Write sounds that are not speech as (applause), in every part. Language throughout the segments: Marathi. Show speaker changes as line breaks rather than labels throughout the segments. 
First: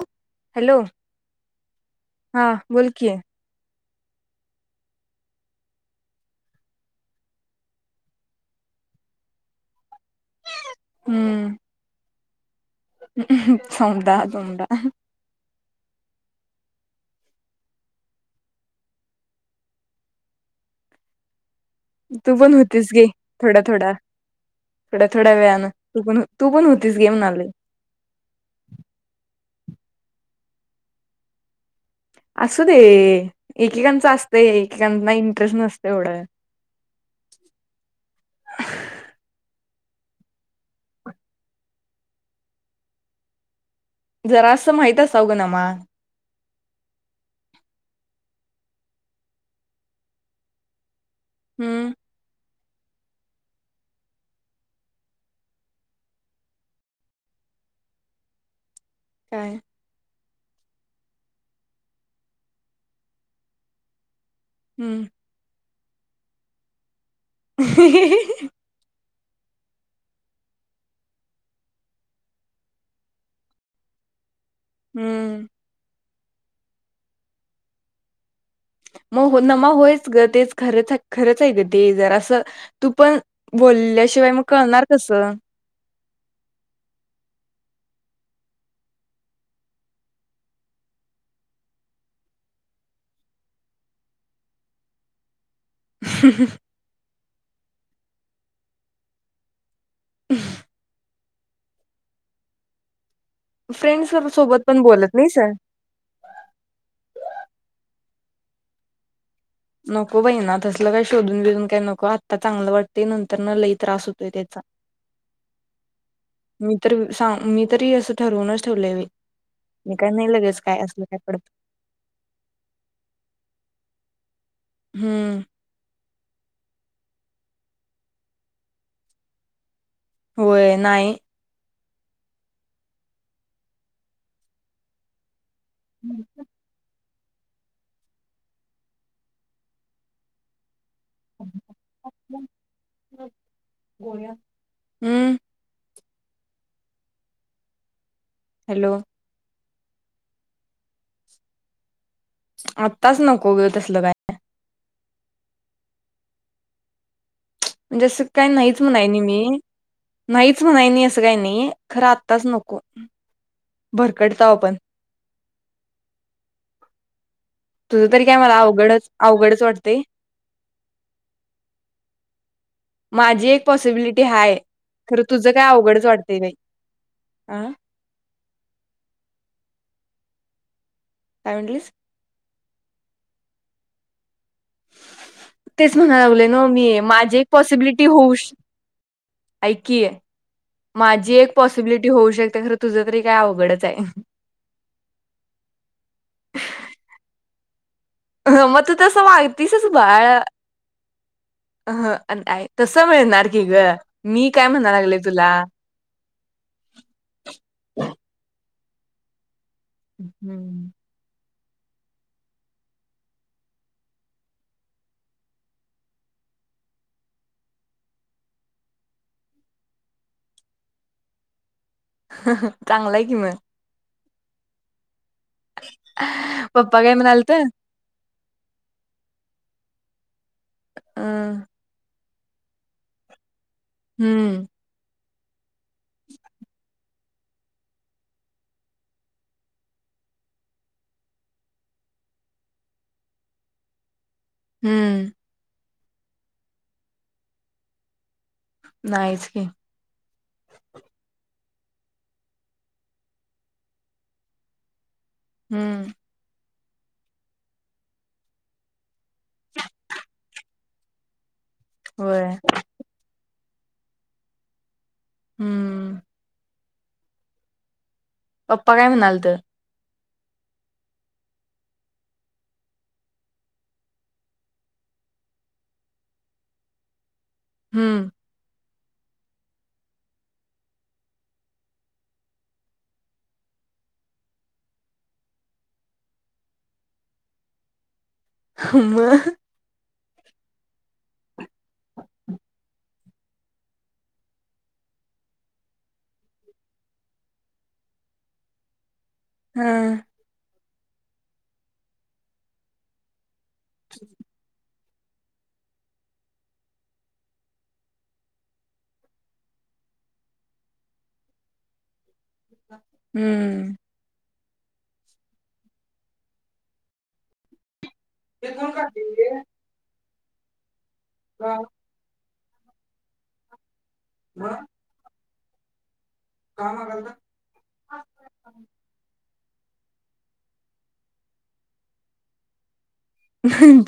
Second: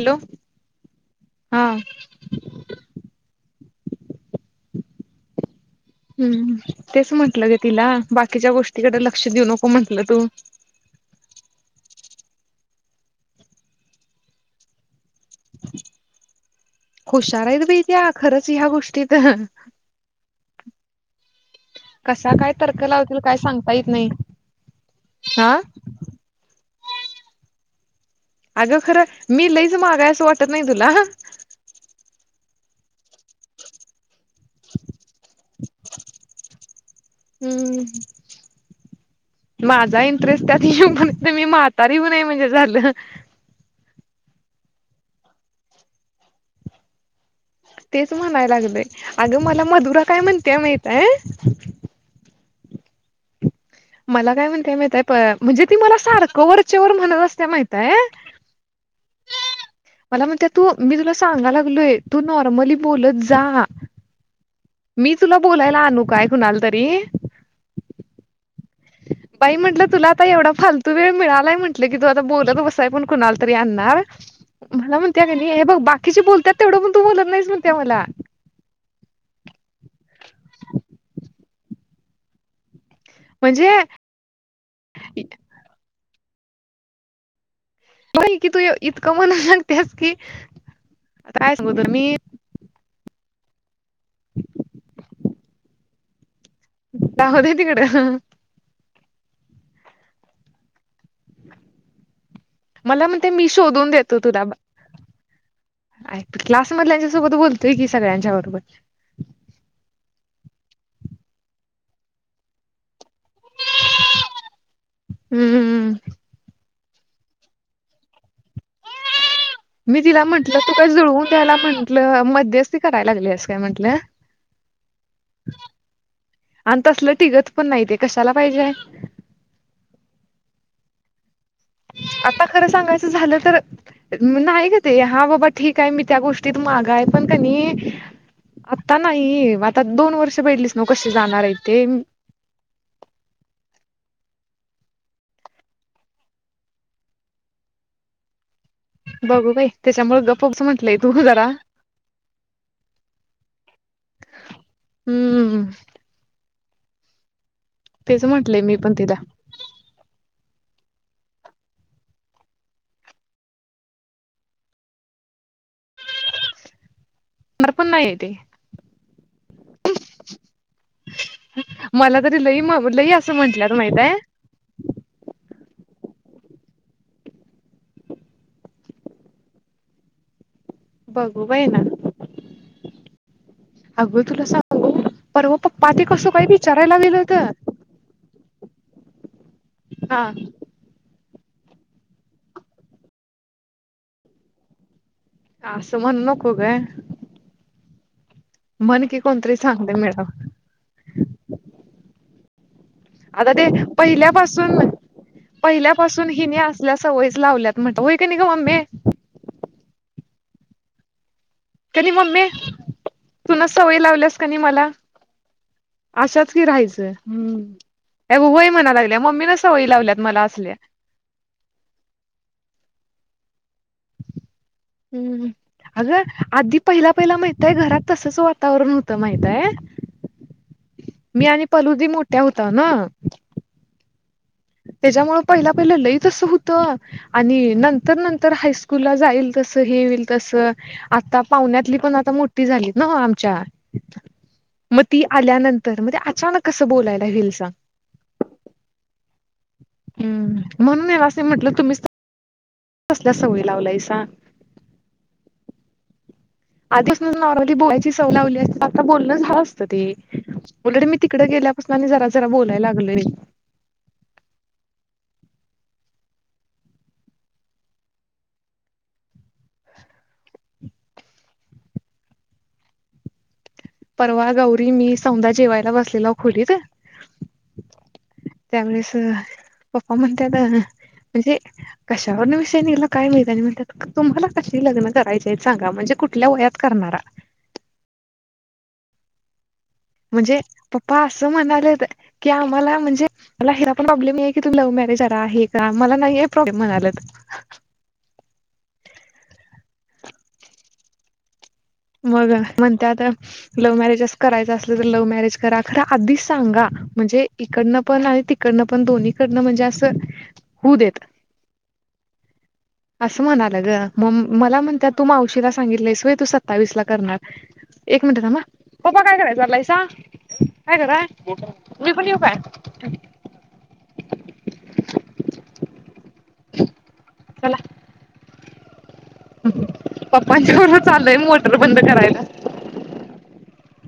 हॅलो
हॅलो
हा
हा बोल की,
हम्म तेच म्हटलं ग तिला बाकीच्या गोष्टीकड लक्ष देऊ नको म्हटल तू
हम्म समडा धमडा
हुशार आहेत बाई त्या खरंच ह्या गोष्टीत कसा
तू
काय
पण
तर्क
होतीस गी
लावतील काय
थोडा
सांगता येत
थोडा
नाही
थोड्या थोड्या
हा
वेळने तू पण तू पण होतीस गे म्हणाले.
अगं खरं मी लईच माग हाय असं वाटत नाय तुला
असू दे. एकेकांच असत एकेकांना इंटरेस्ट नसते एवढं
हम्म माझा इंटरेस्ट त्यात येऊ पर्यंत मी म्हातारी होऊ नये म्हणजे झालं.
जरा असं माहित असावं ग नमा
तेच म्हणाय लागलंय अगं मला मधुरा काय म्हणतेय माहित हाय.
हम्म
मला काय म्हणतेय माहितय प म्हणजे ती मला सारखं वरचेवर म्हणत असते माहिताय (inaudible)
काय?
मला म्हणते तू मी तुला सांगा लागलोय तू नॉर्मली बोलत जा
हम्म
मी तुला बोलायला आणू काय कुणाल तरी
ह
बाई म्हंटलं तुला आता एवढा फालतू वेळ मिळालाय म्हटलं की तू आता बोलत बसाय पण कुणाला तरी आणणार मला म्हणते का
हम्म
नाही हे बघ बाकीचे बोलतात तेवढं पण तू बोलत नाहीस म्हणते मला
मग हो नमा होयच ग तेच खरच खरंच आहे ग ते जर असं तू पण
म्हणजे
बोलल्याशिवाय मग कळणार कस
बा कि तू इतकं मणा सांगतेस की आता कायचग तर मी
ह
जाहतय तिकडे
अ
मला म्हणते मी शोधून
फ्रेंड्स
देतो तुला
सोबत पण बोलत नाहीस
ू क्लासमधल्याच्या सोबत बोलतोय की सगळ्यांच्या बरोबर
नको बही ना तसलं काय शोधून बेधून काय नको आत्ता चांगलं वाटत ते नंतर ना लई त्रास होतोय त्याचा
हम्म
मी तर सां मी तरी असं ठरवूनच ठेवले
मी तिला म्हंटलं तू कास जुळवून त्याला म्हंटलं मध्येच ती करायला लागली अस काय म्हंटलं
हम्म
आणि तसलं टिकत पण नाही ते कशाला पाहिजेय
होय नाही
आता खरं सांगायचं झालं तर नाही ग ते हा बाबा ठीक आहे मी त्या गोष्टीत मागाय पण का आता नाही आता दोन वर्ष भेली मग कसे जाणार आहे ते
हम्म हॅलो
बघू काही त्याच्यामु गप्पस म्हटलंय तू जरा
आत्ताच नको गे तसलं काय
हम्म हम्
म्हणजें काय
म्हंटलंय मी
नाहीच
पण
म्हणाय
तिला
नाही मी नाहीच म्हणा नाही असं काही नाही खरं आत्ताच नको भरकडता पण
णार पण
तुझं
नाही
तरी
ते
काय मला अवघडच अवघडच वाटतेय
मला तरी लई लई असं
माझी एक
म्हंटल्यात माहित आहे
पॉसिबिलिटी हाय खर तुझ काय अवघडच वाटतंय बाई अं
बघू बाय ना अग तुला स
तेच म्हणा लागले न मी
विचारायला गेलं होत
माझी एक पॉसिबिलिटी होऊश ऐकीय
हा
माझी एक पॉसिबिलिटी होऊ शकते खरं तुझं तरी काय अवघडच आहे
असं म्हणू नको ग
ह मग त
म्हण की
तसं
कोणतरी
वागतीसच
सांगते
बाळ
मिळाव
ह आणि
आता ते पहिल्यापासून
म्हणा लागले तुला
पहिल्यापासून हिने असल्या सवयीच लावल्यात म्हणत होई का नाही ग मम्मीे
हम्म
कनी मम्मी तुन सवयी लावल्यास कनी मला अशाच कि राहायचंय हम्म अ वई म्हणा लागल्या मम्मी न सवय लावल्यात मला असल्या
चांलंय कि म
हम्म अगं आधी
पप्पा
पहिला
काय
पहिला
म्हणाल तर
माहितय घरात तसच वातावरण होतं माहितय
अ
मी आणि पलूदी मोठ्या होत ना
हम्म
प पत हाक त आता पाहुण्यातली पण आ मोठी झाली न आमच्या मग ती
हम्म
आल्यानंतर मणजे अचानक कसं बोलायला हिलस
नाहीच की
हम्म म्हणून असे म्हंटलं तुम्हीच सल्या सवयी लावलाय स
हम्म
आधी असून नॉर्मली बोलायची सवय लावली असती आता नॉर्मल बोलणं झालं असतं ते ऑलरेडी मी तिकडे गेल्यापासून आणि जरा
वय
जरा बोलायला लागलो य
हम्म पप्पा काय म्हणाल तर
परवा गौरी मी सौधा जेवायला बसलेल खोलीत
हम्म
त्यावेळेस पप्पा म्हणत्यात म्हणजे कशावर विषय निघाला काय माहीत आणि म्हणतात तुम्हाला कशी लग्न करायचे सांगा म्हणजे कुठल्या वयात करणार
हम
म्हणजे पप्पा असं म्हणाले की आम्हाला म्हणजे मला हिरा पण प्रॉब्लेम ये की तु लव मॅरेज आहे का म नाही प्रॉब्लेम म्हणा
हम
मग मण ते आता लव्ह मॅरेजच करायच अस लव्ह मॅरेज करा खर आधी सांगा म्हणजे इकडन पण आणि तिकडन पण दोन्हीकडं म्हणजे होऊ देत असं म्हणालं
हम्म
ग म मला म्हणतात तू मावशीला सांगितलंसय व्हय सत्तावीस ला करणार एक मिनिट थांब पप्पा काय करायलेट चालायसा काय कराय मी पण येऊ काय
हा कामाग
चला पप्पांच्या बरोबर चाललंय मोटर बंद करायला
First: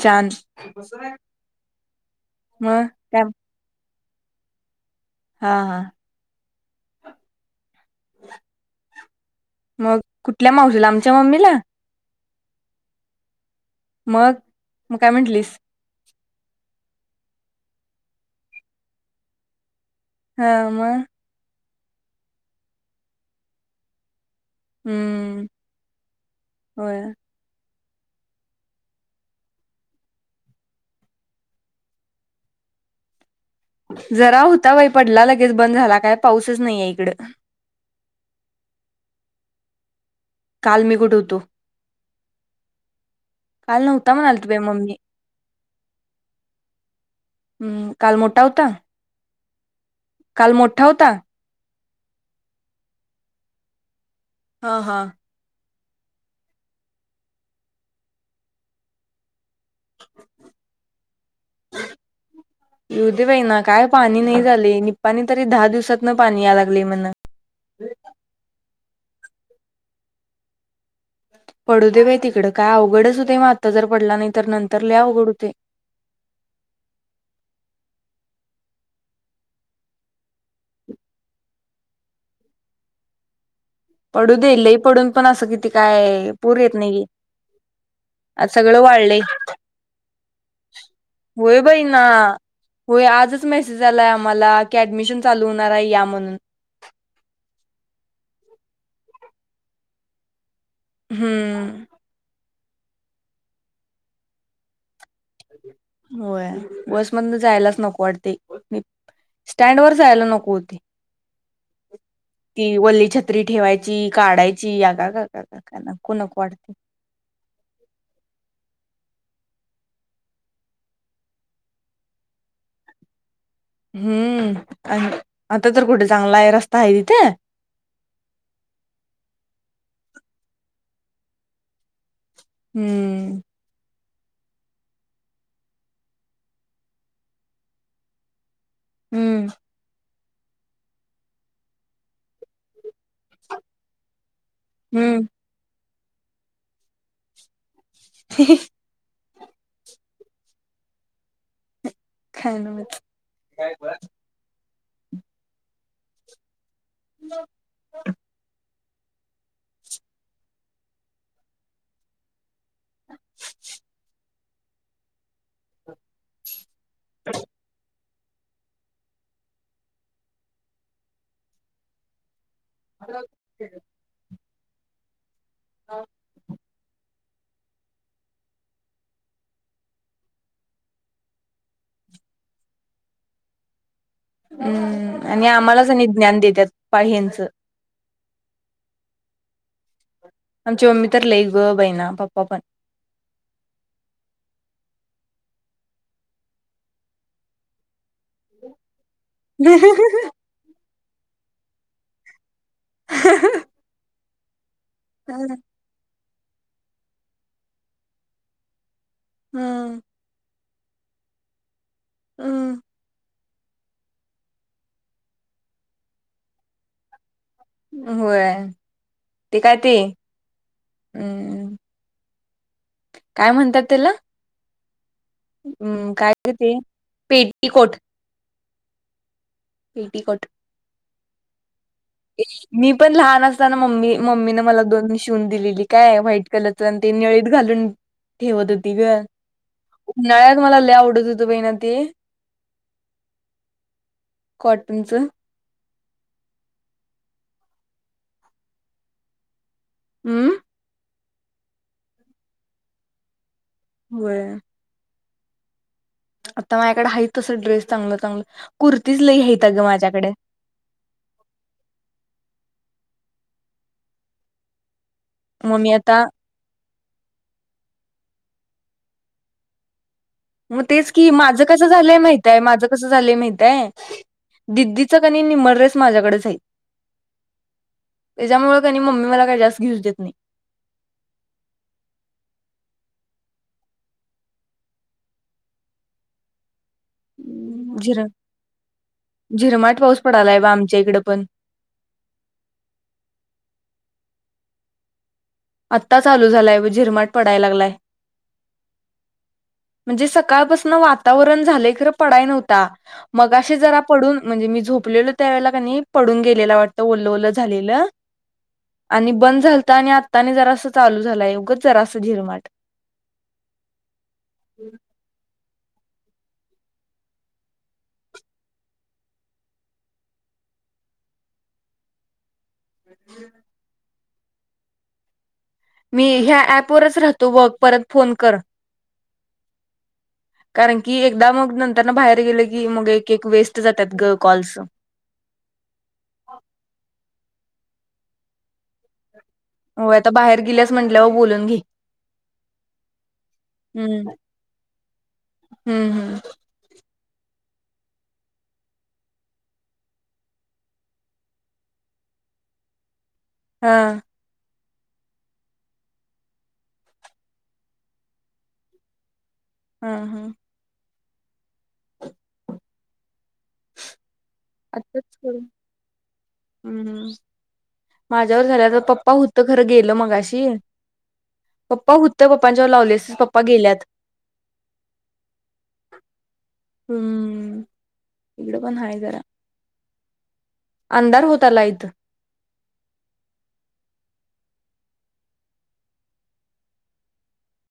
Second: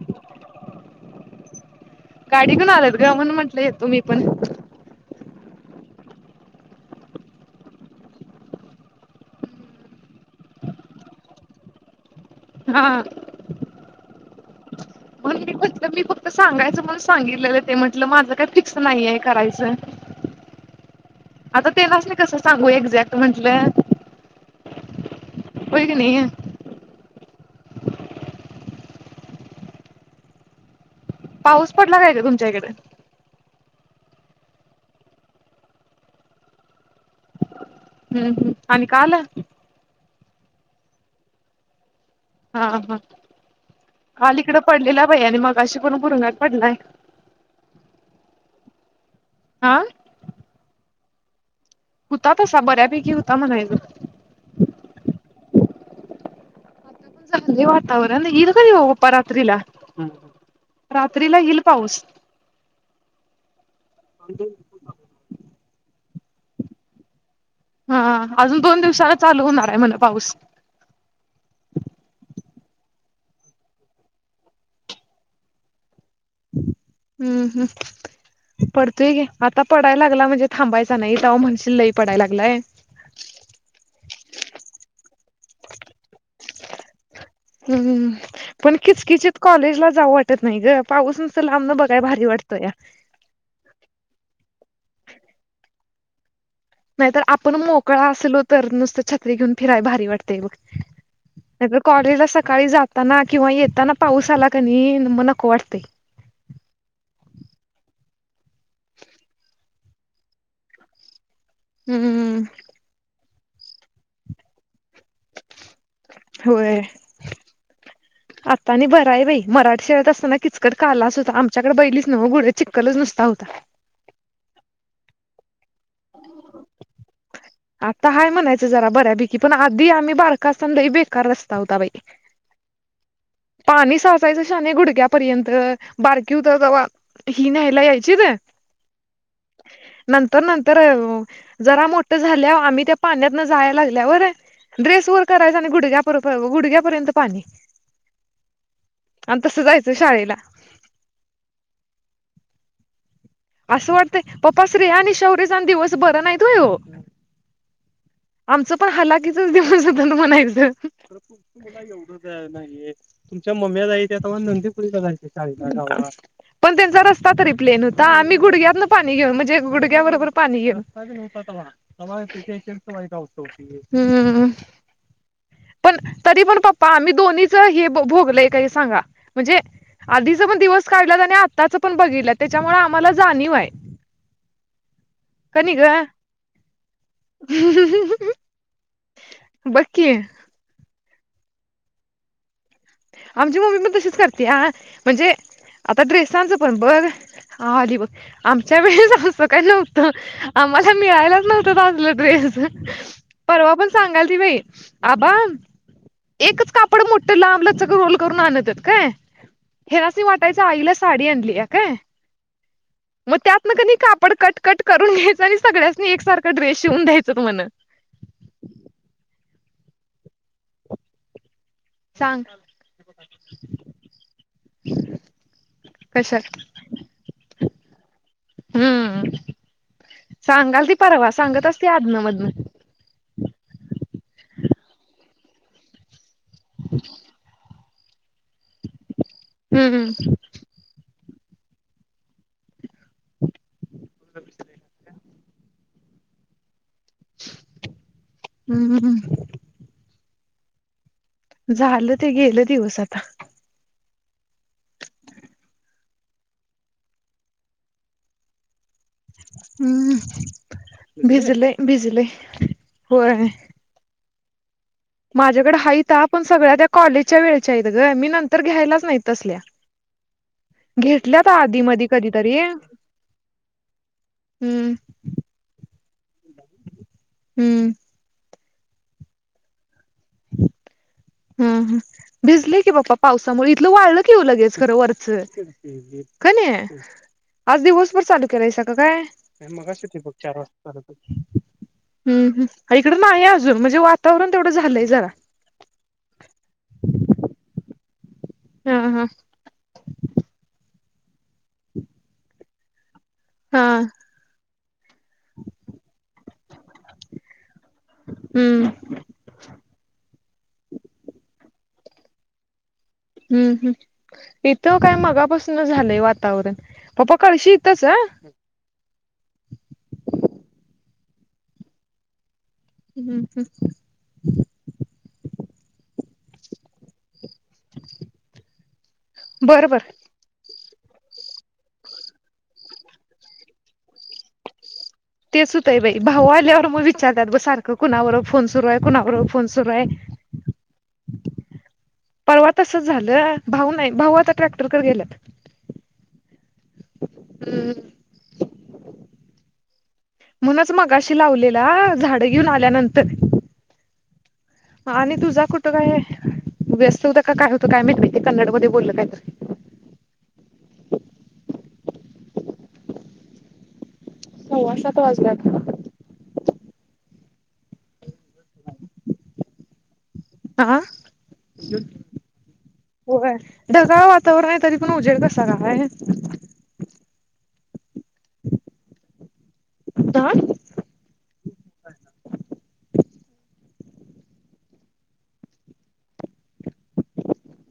चान (unintelligible)
गाडीकण आलत ग म्हण म्हंटलं येतो मी पण
हा हा मग कुठल्या मावशीला आमच्या मम्मीला
हा
मग मग काय
म्हण
म्हंटलीस
म्हटलं मी फक्त सांगायचं म सांगितलेलं ते म्हटलं माझं काही फिक्स नाहीये करायचं
हाम
आता तेलाच नाही कसं सांगू एक्झॅक्ट म्हंटलं
हम्म
होय की नाही
हो
पाऊस पडला काय का तुमच्या इकडे
जरा होता बाई पडला लगेच बंद झाला काय पाऊसच नाही आहे
हम्म आणि काल
काल मी कुठवतो
हा हा
नव्हता म्हणाल
काल इ
तु बाई
कडं
मम्मी
पडलेला बा ई आणि मग अशी करण पुुरुंगात पडलाय
हम्म काल मोठा होता
हा
काल मोठा होता
होता तसा बऱ्यापैकी होता म्हणाय
हा हा
वातावरण इ कावप रात्रीला रात्रीला इल
येऊ दे बाई ना काय पाणी नाही झाले नि पाणी तरी दहा दिवसात कुठनं पानी आणायला लागली म्हन.?
हा अजून दोन दिवसाला चालू होणार आहे म्हण पाऊस.
पडू दे बाई तिकडं काय अवघडच होते मग आत्ता जर पडला नाही तर नंतर ल अवघड होतय.
हम्म हम्म. पडतोय घे आता पडायला लागला म्हणजे थांबायचा नाही तवा म्हणशील लई पडाय लागलाय. रिकामा ऑडिओ
पडू दे लही पडून पण असं किती काय पूर येत नाहीये.
हम्म पण किचकिचत कॉलेजला जाऊ वाटत नाही ग पाऊसच
होय
लांब
बाई ना
बघाय. वाटतं या
होय आजच मेसेज आलाय आम्हाला की ऍडमिशन चालू होणार आहे या म्हणून.
नाहीतर आपण मोकळा असलो तर नुसतं छत्री घेऊन फिराय भारी वाटते बघ. नय तर
हम्म
कॉलेज ला चल सकाळी जाताना किंवा येताना पाऊस आला क नाही मग नको वाटतय.
होय बया बसमधन जायालाच नको वाटतेय. स्टँड वर जायला नकोती.
हम्म.
्री ठेवायची काढायची. कागा कागा का ना नको नको वाटती.
होय राय बाई मराठी शाळेत असताना किचकट का आलाच होता आमच्याकडे बैलीच न्ह गुड्या चिककलच नसता होता.
हम्म आणि आता तर कुठे चांगला आहे रस्ता आहे तिथे.
आता हय म्हणायचं जरा बऱ्यापैकी पण आधी आम्ही बारका असताना लयी बेकार होता बाई.
हम्म.
जायच शाने गुडक्यापर्यंत बारकी उ तर जव ही न्यायला यायची ना.
हम्म
नंतर नंतर जरा मोठ झाल्या आम्ही त्या पाण्यातन जाय लागल्या वर ड्रेस
हम्म
वर करायचा आणि गुडघ्याप गुडघ्यापर्यंत पाणी.
रिकामा ऑडिओ
आणि तसं जायचं शाळेला.
(unintelligible)
असं वाटतंय पप्पा श्र्रीया आणि शौर्यचा दिवस बरं नाही त होय ओ.
मग.
जप हलकीचचं दिवस हाईत म्हणायचं. (inaudible) पण त्यांचा रस्ता तरी प्लेन आ म्ही गुडग्यातन पाणी घेऊन म्हणजे गुडघ्या बरोबर पाणी घेऊन.. हं.. पण तरी पण पप्पा आम्ही दोन्हीच हे भोगलय काही सांगा म्हणजे.. आधीच पण दिवस काढलात आणि आत्ताचं पण बघितलं त्याच्यामुळे आम्हाला जाणीव आहे.
हम्म आणि
का नाही
आम्हालाच आणि
ग
ज्ञान देतात ह्यांचं.
बघ कीं
आमची मम्मी तर लई व बैना पप्पा पण.
आमची मम्मी पण तशीच करते ह म्हणजे.. आता ड्रेसांचं पण बघ हली बघ आमच्या वेळेला.... असं काही नव्हतं आम्हाला मिळायलाच नव्हतं, असलं ड्रेस. परवा पण सांगाल ती बाई आबा..
हम्म
एकच कापड मोठं लांबलं च रोल करून आणत काय? हे
हम्म
असे वाटच... ताईला साडी आणलीय काय?
हमं.
मग त्यात मग क कापड कट कट करून घ्यायचं आणि सगळ्यासनी एकसारख ड्रेस शिवून घ्यायच
होय ते कायती? हं
सांग
काय म्हणतात त्याला?
रिकामा ऑडिओ
हम्म काय ग ते पेटीकोट.
हम्म.
पेटिकोट.
सांगाल ती परवा सांगत. आधनं मधनं
मी पण लहान असताना मम्मी मम्मीने मला दोन शिवून दिलेली काय व्हॉइट. कलरचे ते निळीत घालून ठेवत होती ग
हम्म
उन्हाळ्यात मला लय आवडत. ना ते कॉटनच.
हम्म.
हम्म.
झालं ते गेलं दिवस आता.
व्हय. आता माझ्याकड हैत अस ड्रेस चांगलं चागलं.
हम्म भिजलय भिजलय होय. माझ्याकडे
मग मी
हाइता
आता
पण सगळ्या त्या. कॉलेजच्या वेळच्या आहीत ग मी नंतर घ्यायलाच नाही तसल्या.
मग तेच की
घेतल्यात
माझं
आधी
कसं
मधी
झालंय
कधीतरी
माहितय
हम्म
माझं कसं झालंय माहितय. दिदीच कणी निम्म ड्रेस माझ्याकडेच आहेत.
हम्म
त्यांच्यामुळे कणी मम्मी मला काय जास्त घेउच देत. नाही.
हम्म हम्म हम्म भिजलय की पप्पा पावसामुळे इथल वाळल की वो लगेच वरच. कणी. आज दिवसभर
झिर
चालू केलाय सा का काय? मग
झिरमाट पाऊस
बघ चार
पडालाय बा
वाजता
आमच्या
चालू.
इकडं पण
हम्म हम्म इकडं नाही अजून म्हणजे वातावरण तेवढं झालंय जरा.
आत्ता चालू झालाय झिरमाट पडाय लागलाय.
हा हा.
म्हणजे सकाळपासून वातावरण झालय खरं पडाय नव्हत. ता. मगाशी
हा
जरा पडून म्हणजे मी झोपलेलो त्या वेळेला कणी पडून गेलेला वाटत ओल ओलं झालेलं.
हम्म
आणि बंद झालत आणि आ. जरास चालू झालाय उगच जरास झिरमाट.
हम्म हम्म इथं काय मगापासून. झालंय वातावरण पप्पा कळशी इतच ह. हम्म हम्म.
मी ह्या ऍपवरच राहतो बघ परत फोन कर.
बर बर.
कारण की एकदा मग नंतरन बाहेर गेलं की मग एक एक वेस्ट जातात गं कॉल्स.
तेच होतय बाई भाऊ आल्यावर मग विचारतात बग सारखं कुणाबरोबर फोन सुरू आहे कुणा बरोबर फो.
हो आता बाहेर गेल्यास म्हटल्यावर बोलून घे.
परवा तसच झालं भाऊ नाही
हम्म
भाऊ आता ट्रॅक्टर कर गेल्यात.
हम्म हम्म.
हम्म. म्हणूनच मगाशी लावलेला झाड घेऊन आल्यानंतर.
हा.
आणि तुझा कुठं काय व्यस्त होत का काय होतं काय माहित बाई ते कन्नड मध्ये बोललं काय तर.
हा हा.
(inaudible) हो सव्वा सात
आताच करू
वाजल्यात.
हम्म माझ्यावर झाल्या तर पप्पा होत खरं गेलं मगाशी.
आ
पप्पा होतं पप्पांच्यावर लावलेस
होय
पप्पा गेल्यात
ढगाळ वातावरण आहे तरी पण उजेड कसा काय
हम्म इकड पण हाय जरा.
तर.
अंधार होत आलाय इथं